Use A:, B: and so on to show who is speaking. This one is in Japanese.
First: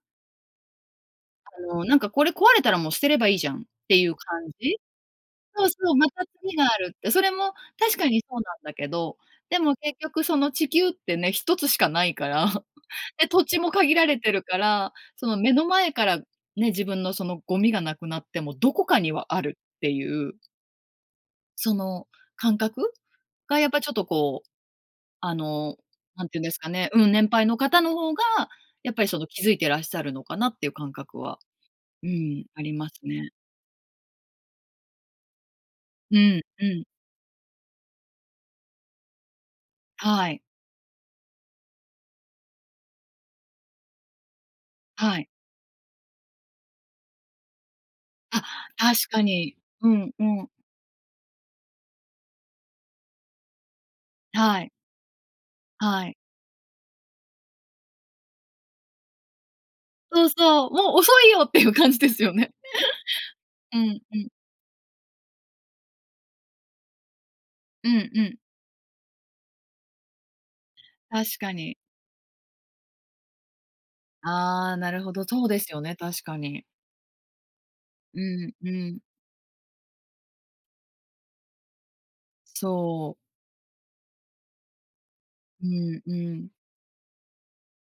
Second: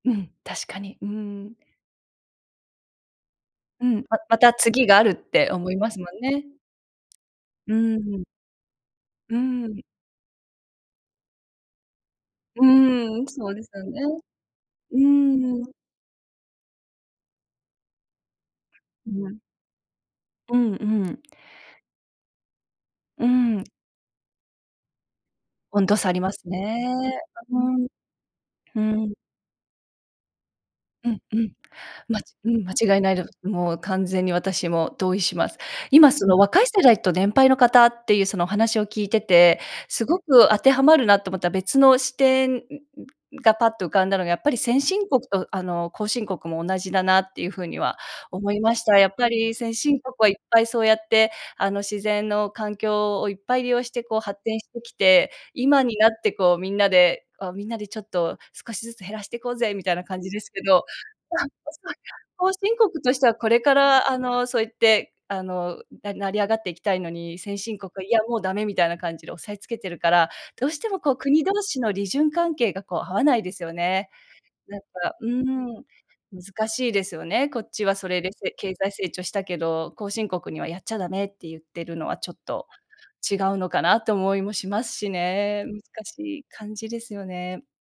A: うん、確かに。うん。
B: あの、なんか、これ壊れたら、もう捨てればいいじゃんっ
A: う
B: て
A: ん。
B: いう
A: まま
B: 感
A: た
B: じ。
A: 次があるって、
B: そう
A: 思い
B: そ
A: ま
B: う、
A: すも
B: ま
A: ん
B: た
A: ね。
B: 次がある。それも
A: う
B: 確かに
A: ん。
B: そうなんだけど、
A: う
B: でも
A: ん。
B: 結局、その、地球ってね1つしかないから。
A: うーん。
B: で、土
A: そう
B: 地
A: です
B: も
A: よ
B: 限
A: ね。
B: られてるから。
A: うー
B: その、目の
A: ん。
B: 前からね、自分のそのゴミがなくなっても、どこかには
A: う
B: あ
A: ん。
B: るっていう。
A: うんうん。
B: その感覚
A: う
B: が、
A: ん。
B: やっぱ、ちょっと、こう、あの、
A: 温度差あり
B: 何
A: ま
B: ていうん
A: す
B: ですかね、
A: ね。
B: うん、年配の
A: う
B: 方
A: ん。
B: の方が、
A: う
B: やっぱり、
A: ん。
B: その、気づいてらっしゃるのかなっていう感
A: う
B: 覚
A: んう
B: は
A: ん。
B: う
A: まち
B: ん、
A: う
B: あ
A: ん、
B: りま
A: 間違
B: す
A: いないで
B: ね。
A: もう、完全に私も同意します。今、
B: う
A: その、
B: ん
A: 若
B: う
A: い世
B: ん。
A: 代と、年配の方っていうその話を聞いてて、すご
B: はい。
A: く当てはまるなと思った別の視点、んんが、パッと浮かんだのが、やっぱり、先進
B: は
A: 国
B: い。
A: と、あの、後進国も同じだなっていう風には
B: あ、
A: 思いました。や
B: 確
A: っ
B: か
A: ぱり、
B: に。
A: 先
B: う
A: 進
B: ん
A: 国
B: う
A: はいっ
B: ん。
A: ぱいそうやって、あの、自然の環境をいっぱい利用して、こう、発展
B: は
A: し
B: い。
A: てきて、今に
B: は
A: なっ
B: い。
A: て、こう、みんなで「みんなでちょっと少しずつ減らしていこうぜ」みたいな感
B: そう
A: じですけ
B: そう、
A: ど。
B: もう遅いよっていう 感じですよ
A: 後
B: ね。
A: 進国としては、これ か
B: うん
A: ら、
B: う
A: あ
B: ん。
A: の、そうやって、あの、な成り上がっていきたいのに、先進
B: う
A: 国は「い
B: ん
A: や、
B: う
A: も
B: ん。
A: うダメ」みたいな感じで押さえつけてるから、どうしても、こう、
B: 確
A: 国
B: か
A: 同
B: に。
A: 士の利潤関係が、こう、合わないですよね。
B: ああ、
A: なん
B: なるほ
A: か
B: ど。
A: う
B: そうです
A: ん、
B: よね、確かに。
A: 難しいですよね。こっちはそ
B: う
A: れで、せ
B: んう
A: 経済
B: ん。
A: 成長したけど、後進国にはやっちゃダメって言ってるのは、ちょっと、
B: そう。
A: 違うのかなと思いもしますしね。
B: う
A: 難
B: んう
A: しい
B: ん。
A: 感じですよね。